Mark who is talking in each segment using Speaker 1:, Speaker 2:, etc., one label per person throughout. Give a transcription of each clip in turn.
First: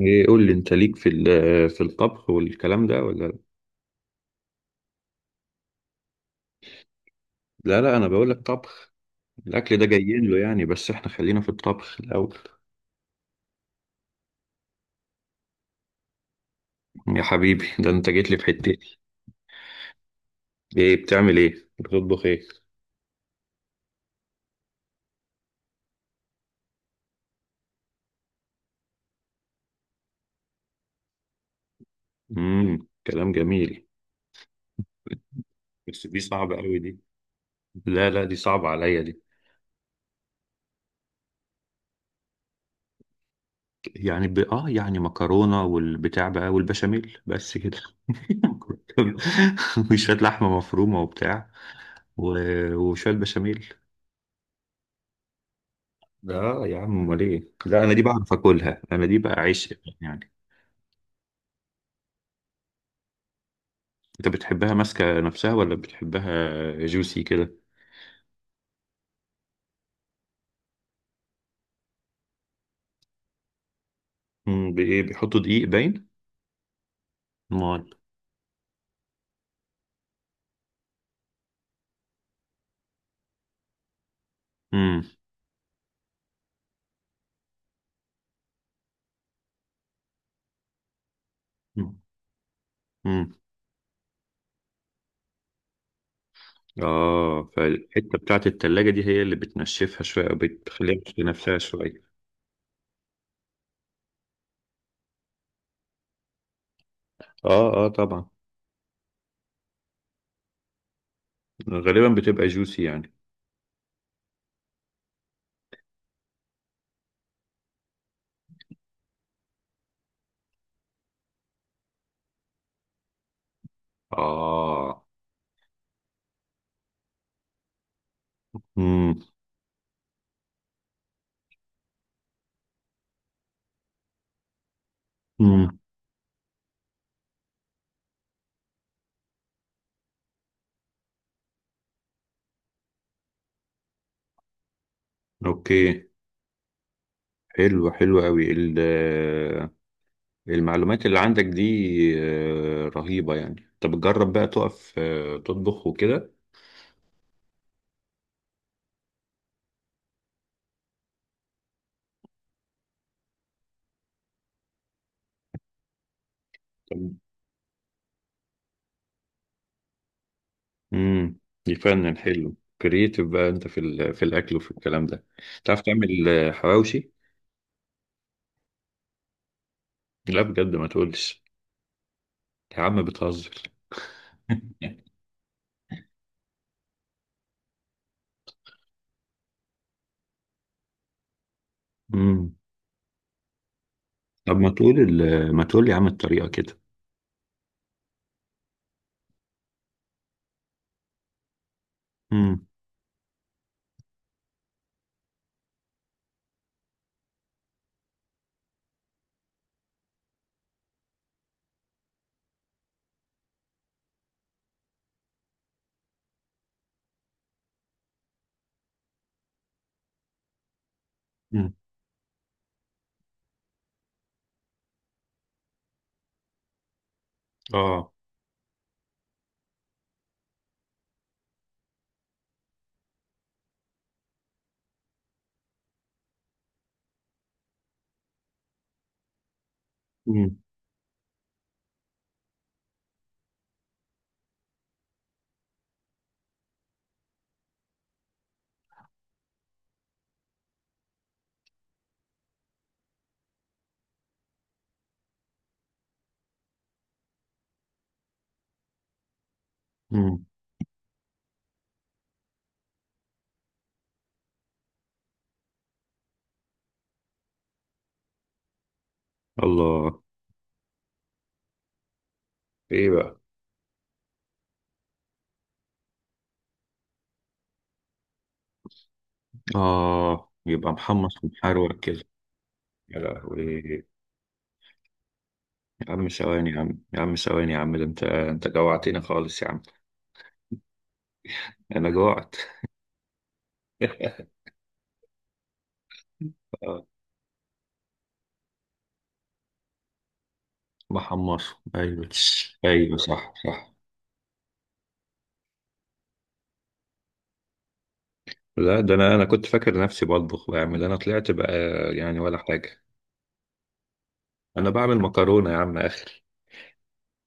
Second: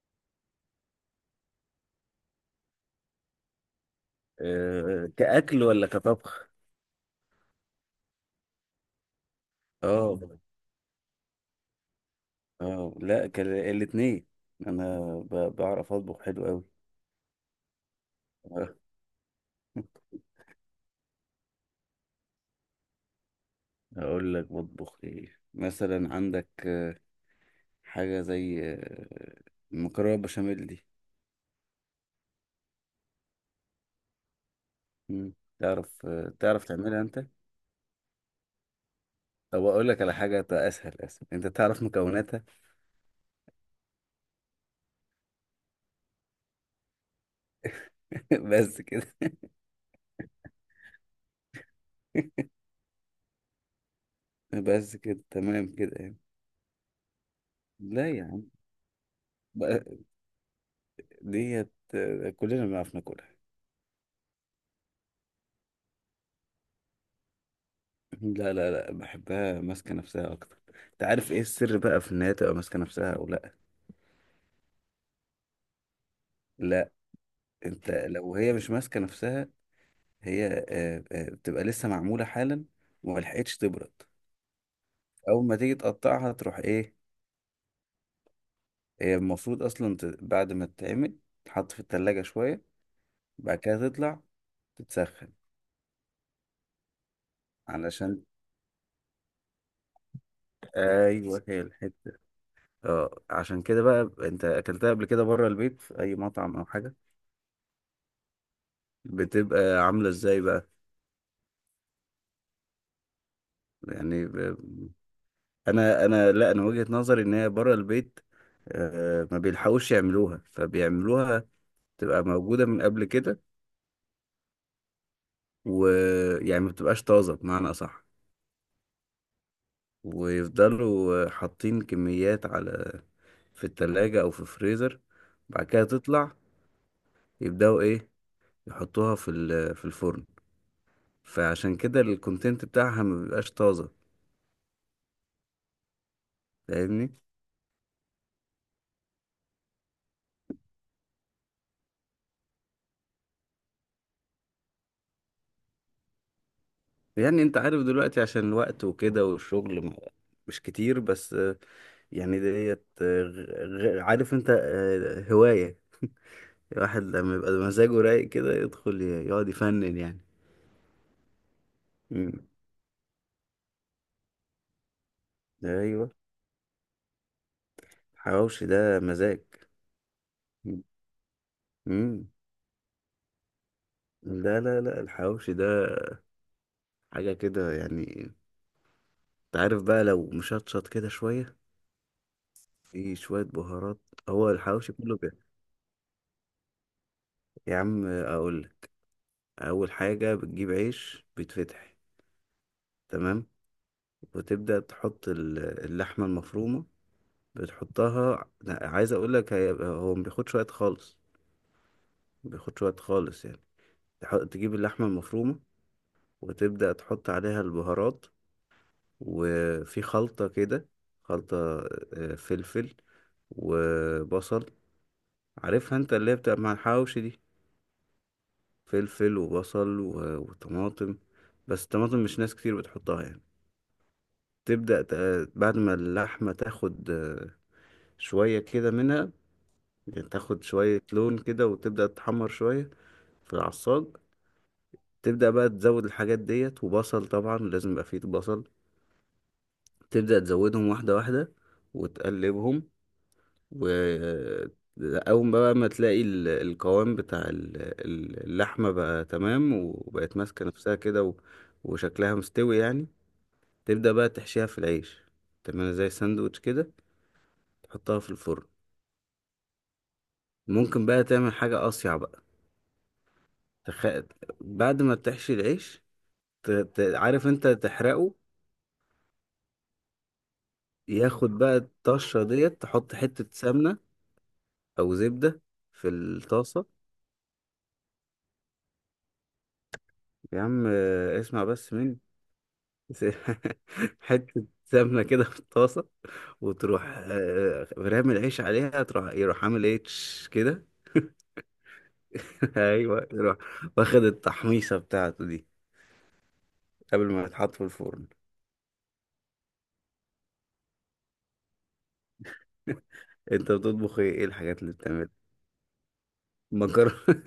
Speaker 1: ايه، قول لي انت ليك في في الطبخ والكلام ده ولا؟
Speaker 2: آه، كأكل ولا كطبخ؟
Speaker 1: لا لا، انا بقول لك طبخ. الاكل ده
Speaker 2: اه
Speaker 1: جايين له يعني، بس احنا خلينا في الطبخ الاول.
Speaker 2: اه، لا كان الاتنين. انا بعرف اطبخ حلو قوي.
Speaker 1: يا حبيبي، ده انت جيت لي في
Speaker 2: آه،
Speaker 1: حتتي. ايه بتعمل؟ ايه بتطبخ؟ ايه؟
Speaker 2: اقول لك بطبخ ايه. مثلا عندك حاجه زي المكرونه بشاميل دي.
Speaker 1: كلام جميل.
Speaker 2: مم.
Speaker 1: بس
Speaker 2: تعرف،
Speaker 1: دي صعبة
Speaker 2: تعرف
Speaker 1: قوي دي.
Speaker 2: تعملها انت؟
Speaker 1: لا لا، دي صعبة عليا دي.
Speaker 2: طب اقول لك على حاجه اسهل. اسهل انت تعرف مكوناتها.
Speaker 1: يعني ب... اه يعني مكرونة والبتاع بقى والبشاميل، بس كده.
Speaker 2: بس كده.
Speaker 1: وشوية لحمة مفرومة وبتاع و... وشوية بشاميل.
Speaker 2: بس كده، تمام كده يعني.
Speaker 1: اه يا عم، امال ايه؟ لا انا دي
Speaker 2: لا يا
Speaker 1: بعرف
Speaker 2: عم،
Speaker 1: اكلها، انا دي بقى عيش
Speaker 2: بقى-
Speaker 1: يعني.
Speaker 2: ديت كلنا بنعرف ناكلها.
Speaker 1: انت بتحبها ماسكه نفسها ولا بتحبها جوسي كده؟
Speaker 2: لا لا لا، بحبها ماسكة نفسها أكتر. أنت عارف إيه السر بقى في إن هي تبقى ماسكة نفسها أو لأ؟
Speaker 1: بايه؟ بيحطوا دقيق باين؟
Speaker 2: لا.
Speaker 1: امال.
Speaker 2: أنت لو هي مش ماسكة نفسها، هي بتبقى لسه معمولة حالا وملحقتش تبرد.
Speaker 1: امم.
Speaker 2: أول ما تيجي تقطعها تروح إيه. هي المفروض أصلا بعد ما تتعمل تتحط في التلاجة شوية،
Speaker 1: امم.
Speaker 2: بعد كده تطلع تتسخن.
Speaker 1: اه فالحته
Speaker 2: علشان،
Speaker 1: بتاعت التلاجة دي هي اللي بتنشفها شويه او بتخليها في
Speaker 2: أيوه
Speaker 1: نفسها
Speaker 2: هي
Speaker 1: شويه.
Speaker 2: الحتة. أه عشان كده بقى، أنت أكلتها قبل كده بره البيت في أي مطعم أو حاجة،
Speaker 1: اه اه طبعا.
Speaker 2: بتبقى عاملة إزاي بقى؟
Speaker 1: غالبا بتبقى جوسي يعني.
Speaker 2: يعني انا، لا انا وجهة نظري ان هي بره البيت، ما بيلحقوش يعملوها فبيعملوها تبقى موجودة من قبل كده،
Speaker 1: اه.
Speaker 2: ويعني ما بتبقاش طازة بمعنى أصح.
Speaker 1: امم.
Speaker 2: ويفضلوا حاطين كميات على، في التلاجة أو في الفريزر، بعد
Speaker 1: امم.
Speaker 2: كده تطلع يبدأوا إيه يحطوها في في الفرن. فعشان كده الكونتنت بتاعها ما بيبقاش طازة.
Speaker 1: اوكي.
Speaker 2: فاهمني؟
Speaker 1: حلو، حلو قوي المعلومات اللي عندك دي رهيبة يعني. طب جرب بقى تقف تطبخ وكده.
Speaker 2: يعني انت عارف دلوقتي عشان الوقت وكده والشغل مش كتير، بس يعني ديت عارف انت هواية
Speaker 1: طب.
Speaker 2: الواحد لما يبقى مزاجه رايق كده يدخل يقعد يفنن يعني.
Speaker 1: امم. يفنن،
Speaker 2: مم.
Speaker 1: حلو. كرييتيف بقى انت في في الاكل وفي الكلام ده. تعرف
Speaker 2: ايوه،
Speaker 1: تعمل حواوشي؟
Speaker 2: الحواوشي ده مزاج.
Speaker 1: لا بجد، ما تقولش.
Speaker 2: امم.
Speaker 1: يا عم بتهزر.
Speaker 2: لا لا لا، الحواوشي ده حاجة كده يعني. انت عارف بقى لو مشطشط كده شوية،
Speaker 1: امم.
Speaker 2: في شوية بهارات، هو
Speaker 1: طب ما
Speaker 2: الحواوشي
Speaker 1: تقول
Speaker 2: كله كده.
Speaker 1: يا عم الطريقة كده.
Speaker 2: يا عم اقول لك. اول حاجة بتجيب عيش بيتفتح،
Speaker 1: امم.
Speaker 2: تمام، وتبدأ تحط اللحمة المفرومة. بتحطها لا، عايز اقول لك هو ما بياخدش وقت خالص. ما بياخدش وقت خالص يعني. تجيب اللحمة المفرومة وتبدأ تحط عليها البهارات، وفي خلطة كده، خلطة
Speaker 1: امم.
Speaker 2: فلفل وبصل، عارفها انت اللي هي بتبقى مع الحواوشي دي،
Speaker 1: اه.
Speaker 2: فلفل وبصل وطماطم. بس الطماطم مش ناس كتير بتحطها يعني. تبدأ بعد ما اللحمة تاخد شوية كده منها، يعني
Speaker 1: امم.
Speaker 2: تاخد شوية لون كده وتبدأ تحمر شوية في العصاج. تبدأ بقى تزود الحاجات ديت، وبصل طبعا لازم يبقى فيه بصل، تبدأ تزودهم واحدة واحدة وتقلبهم، و أول بقى ما تلاقي القوام بتاع اللحمة بقى تمام وبقت
Speaker 1: امم.
Speaker 2: ماسكة نفسها كده وشكلها مستوي يعني، تبدأ بقى تحشيها في العيش، تعملها زي ساندوتش كده، تحطها في الفرن.
Speaker 1: الله.
Speaker 2: ممكن بقى تعمل حاجة أصيع بقى.
Speaker 1: ايه بقى؟
Speaker 2: تخ... بعد ما بتحشي العيش، عارف انت تحرقه.
Speaker 1: اه يبقى محمص
Speaker 2: ياخد بقى
Speaker 1: ومحروق كده.
Speaker 2: الطشة ديت، تحط
Speaker 1: يا
Speaker 2: حتة سمنة
Speaker 1: لهوي.
Speaker 2: او زبدة في
Speaker 1: يا عم ثواني، يا
Speaker 2: الطاسة.
Speaker 1: عم، يا عم ثواني يا عم، ده انت جوعتني خالص يا عم.
Speaker 2: يا عم اسمع بس
Speaker 1: انا
Speaker 2: مني.
Speaker 1: جوعت.
Speaker 2: حتة سمنة كده في الطاسة، وتروح
Speaker 1: آه.
Speaker 2: رامي العيش عليها، تروح يروح عامل ايه تش كده.
Speaker 1: محمص. ايوه. ايوه،
Speaker 2: ايوه،
Speaker 1: صح
Speaker 2: يروح
Speaker 1: صح.
Speaker 2: واخد التحميصة بتاعته دي قبل ما يتحط في الفرن.
Speaker 1: لا ده انا كنت فاكر نفسي بطبخ بعمل، انا طلعت بقى يعني ولا حاجه.
Speaker 2: انت بتطبخ ايه؟ ايه الحاجات
Speaker 1: انا
Speaker 2: اللي
Speaker 1: بعمل
Speaker 2: بتعملها؟
Speaker 1: مكرونه يا عم اخر.
Speaker 2: مكرونة؟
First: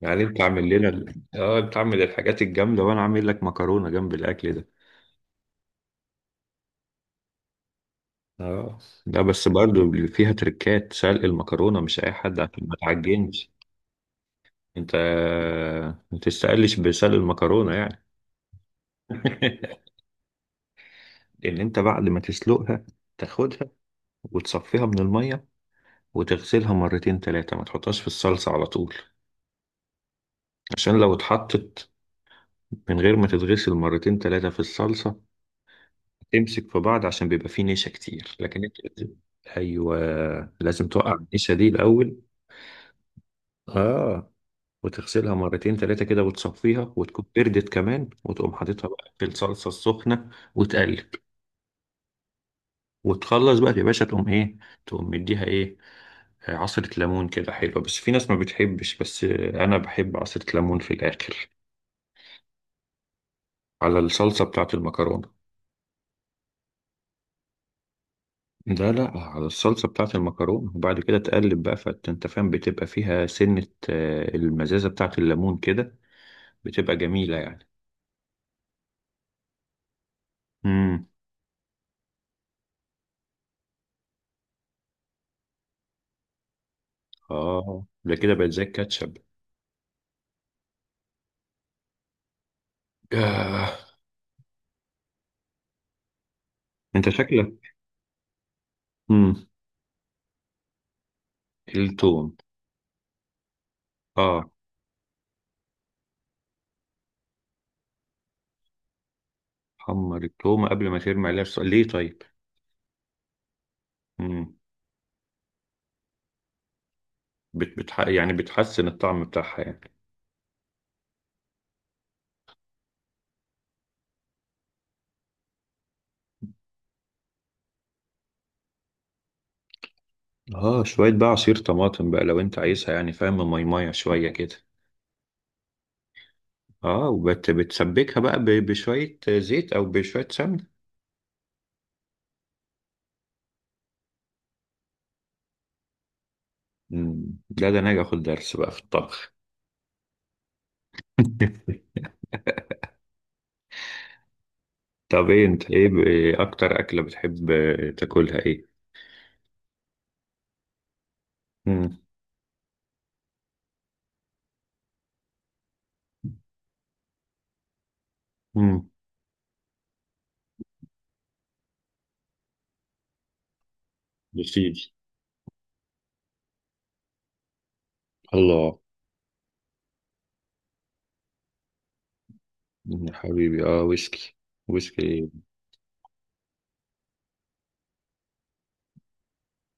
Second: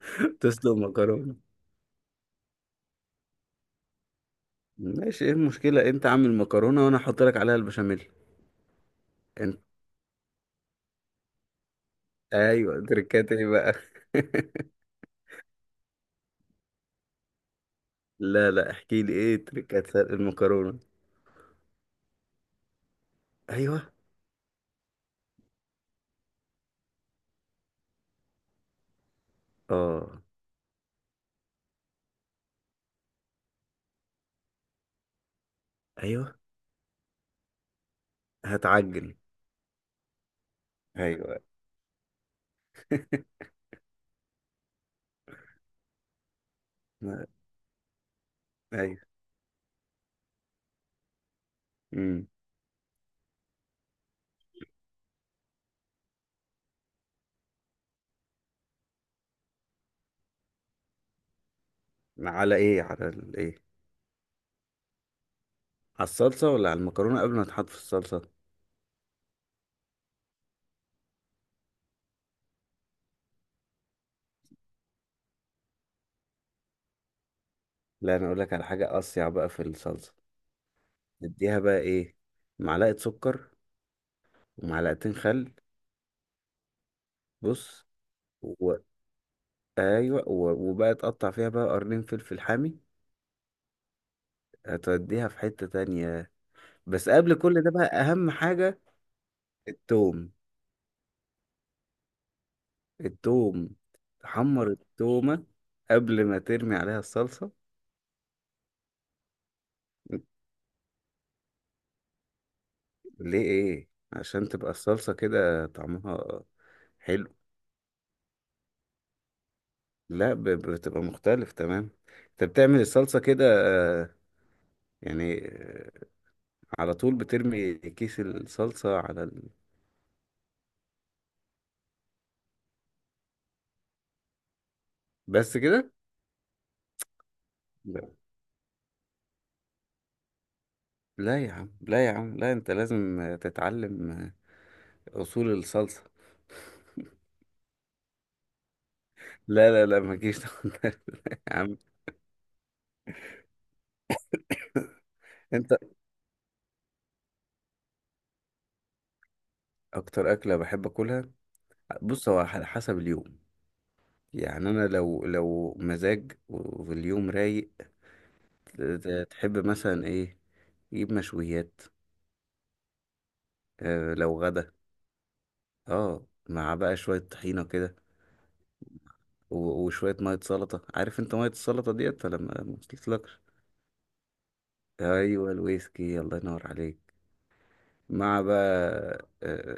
Speaker 1: يعني انت عامل
Speaker 2: تسلق
Speaker 1: لنا ال-
Speaker 2: مكرونة.
Speaker 1: اه انت عامل الحاجات الجامده، وانا عامل لك مكرونه جنب الاكل ده.
Speaker 2: ماشي، ايه المشكلة؟ انت عامل مكرونة وانا احط لك عليها البشاميل.
Speaker 1: اه. لا بس
Speaker 2: انت؟
Speaker 1: برضو فيها تركات، سلق المكرونه مش اي حد، عشان ما
Speaker 2: ايوه، تركات ايه
Speaker 1: تعجنش.
Speaker 2: بقى؟
Speaker 1: انت ما تستقلش بسلق المكرونه يعني.
Speaker 2: لا لا، احكي لي ايه تركات سلق المكرونة.
Speaker 1: ان انت بعد ما تسلقها، تاخدها
Speaker 2: ايوه.
Speaker 1: وتصفيها من المية وتغسلها مرتين تلاتة، ما تحطهاش في الصلصة على طول.
Speaker 2: اه.
Speaker 1: عشان لو اتحطت من غير ما تتغسل مرتين تلاتة في الصلصة،
Speaker 2: ايوه.
Speaker 1: تمسك في بعض، عشان بيبقى فيه نشا كتير، لكن انت لازم.
Speaker 2: هتعجن.
Speaker 1: ايوه، لازم توقع
Speaker 2: ايوه.
Speaker 1: النشا دي الاول. اه، وتغسلها مرتين تلاتة كده وتصفيها، وتكون
Speaker 2: ما-
Speaker 1: بردت كمان، وتقوم حاططها
Speaker 2: ايوه.
Speaker 1: بقى في الصلصة السخنة وتقلب.
Speaker 2: امم.
Speaker 1: وتخلص بقى يا باشا. تقوم ايه؟ تقوم مديها ايه؟ عصرة ليمون كده حلوة. بس في ناس ما بتحبش، بس أنا بحب عصرة ليمون في الآخر.
Speaker 2: على ايه؟ على الايه؟
Speaker 1: على الصلصة بتاعة المكرونة.
Speaker 2: على الصلصة ولا على المكرونة قبل ما تحط في الصلصة؟
Speaker 1: لا لا، على الصلصة بتاعة المكرونة، وبعد كده تقلب بقى. فأنت فاهم بتبقى فيها سنة المزازة بتاعة الليمون كده. بتبقى جميلة يعني.
Speaker 2: لا انا اقول لك على حاجة اصيع بقى في الصلصة.
Speaker 1: امم.
Speaker 2: اديها بقى ايه، معلقة سكر ومعلقتين خل. بص.
Speaker 1: اه، ده كده بقت زي
Speaker 2: و...
Speaker 1: الكاتشب.
Speaker 2: ايوه. وبقى تقطع فيها بقى قرنين فلفل حامي.
Speaker 1: آه.
Speaker 2: هتوديها في حتة تانية.
Speaker 1: انت
Speaker 2: بس قبل كل ده
Speaker 1: شكلك.
Speaker 2: بقى أهم حاجة،
Speaker 1: امم.
Speaker 2: التوم.
Speaker 1: التوم.
Speaker 2: التوم.
Speaker 1: اه.
Speaker 2: تحمر التومة قبل ما ترمي عليها الصلصة.
Speaker 1: حمر التومة قبل ما ترمي عليها ليه طيب؟
Speaker 2: ليه إيه؟ عشان
Speaker 1: امم.
Speaker 2: تبقى الصلصة كده طعمها حلو.
Speaker 1: يعني بتحسن الطعم بتاعها يعني.
Speaker 2: لا، بتبقى مختلف تمام. أنت بتعمل الصلصة كده، آه، يعني آه، على طول بترمي كيس الصلصة على ال...
Speaker 1: اه شوية بقى عصير طماطم بقى، لو انت عايزها يعني، فاهم؟ ميمية شوية كده.
Speaker 2: بس كده؟
Speaker 1: اه، وبت
Speaker 2: لا
Speaker 1: بتسبكها بقى بشوية زيت او بشوية سمنة.
Speaker 2: لا يا عم، لا يا عم، لا أنت لازم تتعلم أصول الصلصة.
Speaker 1: مم. لا ده انا هاجي اخد درس بقى في الطبخ.
Speaker 2: لا لا لا، ما تجيش تاخد ده. يا عم،
Speaker 1: طب ايه انت؟
Speaker 2: انت.
Speaker 1: ايه إيه اكتر اكلة بتحب تاكلها؟ ايه؟
Speaker 2: اكتر اكله بحب اكلها؟
Speaker 1: امم.
Speaker 2: بص، هو على حسب اليوم. يعني انا لو، لو مزاج واليوم رايق،
Speaker 1: امم.
Speaker 2: تحب مثلا ايه، يجيب مشويات. اه لو
Speaker 1: يا
Speaker 2: غدا،
Speaker 1: سيدي.
Speaker 2: اه، مع بقى شويه طحينه كده
Speaker 1: الله.
Speaker 2: وشويه ميه سلطه. عارف انت ميه السلطه ديت ولا ما
Speaker 1: مم، يا
Speaker 2: وصلتلكش؟
Speaker 1: حبيبي. اه، ويسكي. ويسكي.
Speaker 2: ايوه الويسكي، الله ينور عليك. مع بقى، اه،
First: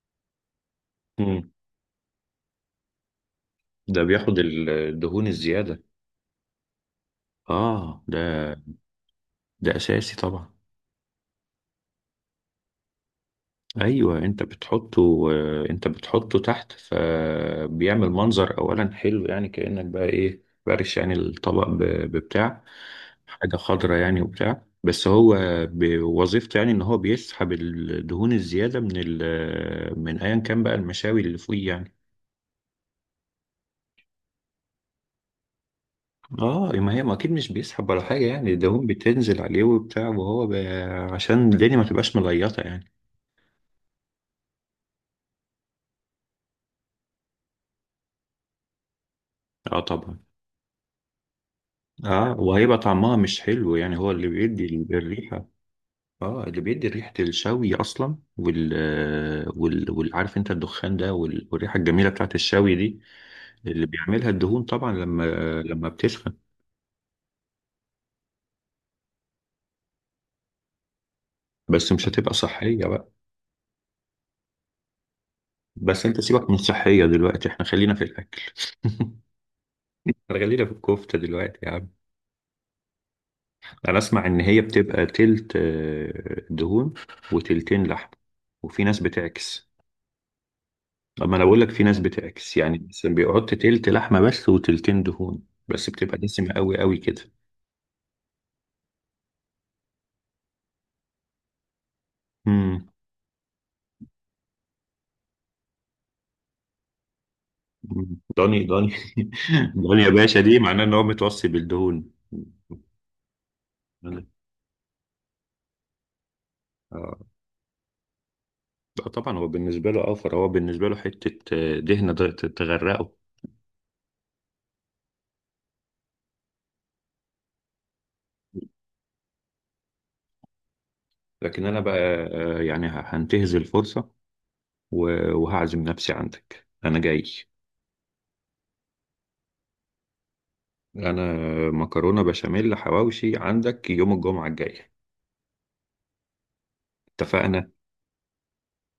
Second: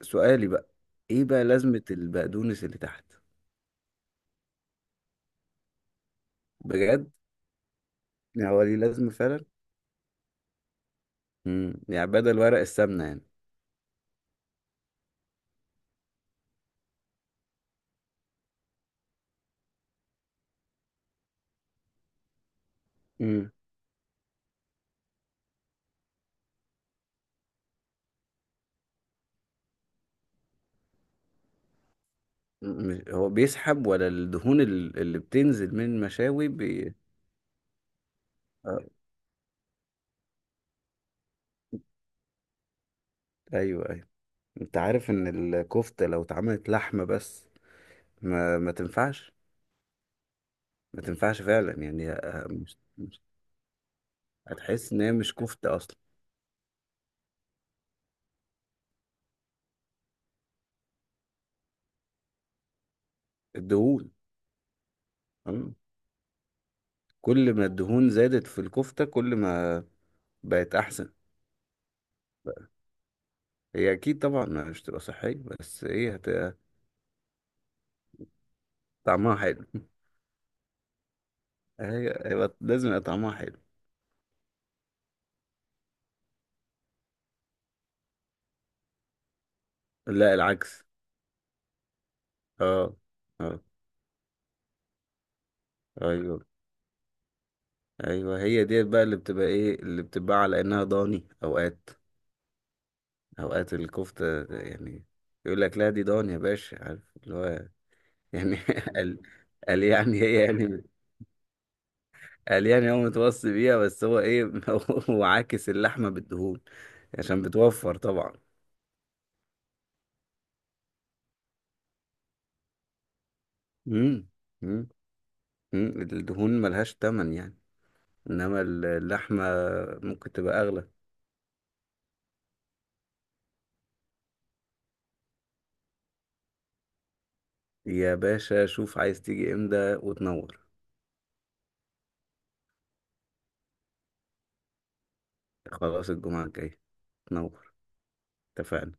Speaker 2: سؤالي بقى، ايه بقى
Speaker 1: امم.
Speaker 2: لازمه البقدونس اللي تحت؟
Speaker 1: ده بياخد الدهون الزيادة.
Speaker 2: بجد؟
Speaker 1: اه ده.
Speaker 2: هو ليه لازمة فعلا؟
Speaker 1: ده اساسي طبعا.
Speaker 2: امم، يعني بدل ورق السمنة يعني.
Speaker 1: ايوه، انت بتحطه تحت، فبيعمل منظر اولا حلو يعني، كأنك بقى ايه بارش يعني الطبق ببتاع،
Speaker 2: امم.
Speaker 1: حاجة خضرة يعني وبتاع. بس هو بوظيفته يعني، ان هو بيسحب الدهون الزيادة من ال من ايا كان بقى المشاوي اللي فوقيه يعني.
Speaker 2: مم. هو بيسحب ولا الدهون اللي بتنزل من المشاوي
Speaker 1: اه، ما هي ما اكيد مش بيسحب ولا حاجة يعني،
Speaker 2: آه.
Speaker 1: الدهون بتنزل عليه وبتاع، وهو عشان الدنيا ما تبقاش مليطة يعني.
Speaker 2: ايوه ايوه. انت عارف ان الكفتة لو اتعملت لحمة بس، ما تنفعش.
Speaker 1: اه طبعا.
Speaker 2: ما تنفعش فعلا يعني،
Speaker 1: اه وهيبقى طعمها
Speaker 2: مش...
Speaker 1: مش حلو يعني، هو اللي بيدي
Speaker 2: هتحس ان هي مش
Speaker 1: الريحة.
Speaker 2: كفتة اصلا.
Speaker 1: اه اللي بيدي ريحة الشوي أصلا، والعارف أنت الدخان ده والريحة الجميلة بتاعت الشوي دي. اللي
Speaker 2: الدهون.
Speaker 1: بيعملها الدهون طبعا لما
Speaker 2: مم.
Speaker 1: لما بتسخن.
Speaker 2: كل ما الدهون زادت في الكفتة كل ما بقت احسن.
Speaker 1: بس مش هتبقى صحية بقى.
Speaker 2: هي اكيد طبعا مش تبقى صحية، بس
Speaker 1: بس
Speaker 2: ايه
Speaker 1: أنت
Speaker 2: هت...
Speaker 1: سيبك من الصحية دلوقتي، إحنا خلينا في الأكل.
Speaker 2: طعمها حلو.
Speaker 1: احنا خلينا في الكفتة دلوقتي يا عم.
Speaker 2: هي هيبقى لازم يبقى طعمها حلو.
Speaker 1: أنا أسمع إن هي بتبقى تلت دهون وتلتين لحم، وفي ناس بتعكس.
Speaker 2: لا العكس.
Speaker 1: أما أنا بقول لك في ناس بتعكس، يعني
Speaker 2: اه.
Speaker 1: مثلا بيحط
Speaker 2: اه.
Speaker 1: تلت لحمة بس وتلتين دهون، بس بتبقى
Speaker 2: ايوه.
Speaker 1: دسمة قوي قوي كده.
Speaker 2: ايوه، هي ديت بقى اللي بتبقى ايه، اللي بتبقى على انها ضاني اوقات.
Speaker 1: امم.
Speaker 2: اوقات الكفته يعني، يقول لك لا دي ضاني يا باشا، عارف اللي هو يعني.
Speaker 1: دوني دوني.
Speaker 2: قال. قال
Speaker 1: دوني يا
Speaker 2: يعني
Speaker 1: باشا،
Speaker 2: هي
Speaker 1: دي معناه
Speaker 2: يعني،
Speaker 1: ان هو متوصي بالدهون.
Speaker 2: قال يعني هو متوصي بيها، بس هو
Speaker 1: مم.
Speaker 2: ايه. هو عاكس اللحمه بالدهون
Speaker 1: اه.
Speaker 2: عشان بتوفر طبعا.
Speaker 1: لا طبعا هو بالنسبه له اوفر، هو بالنسبه له حته دهنه تغرقه.
Speaker 2: امم. امم. الدهون ملهاش تمن يعني، انما اللحمه ممكن تبقى اغلى.
Speaker 1: لكن انا بقى يعني هنتهز الفرصه وهعزم نفسي عندك، انا جاي.
Speaker 2: يا باشا شوف عايز تيجي امتى وتنور.
Speaker 1: انا مكرونه بشاميل حواوشي عندك يوم الجمعه الجايه.
Speaker 2: خلاص، الجمعة الجاية.
Speaker 1: اتفقنا.
Speaker 2: تنور. اتفقنا.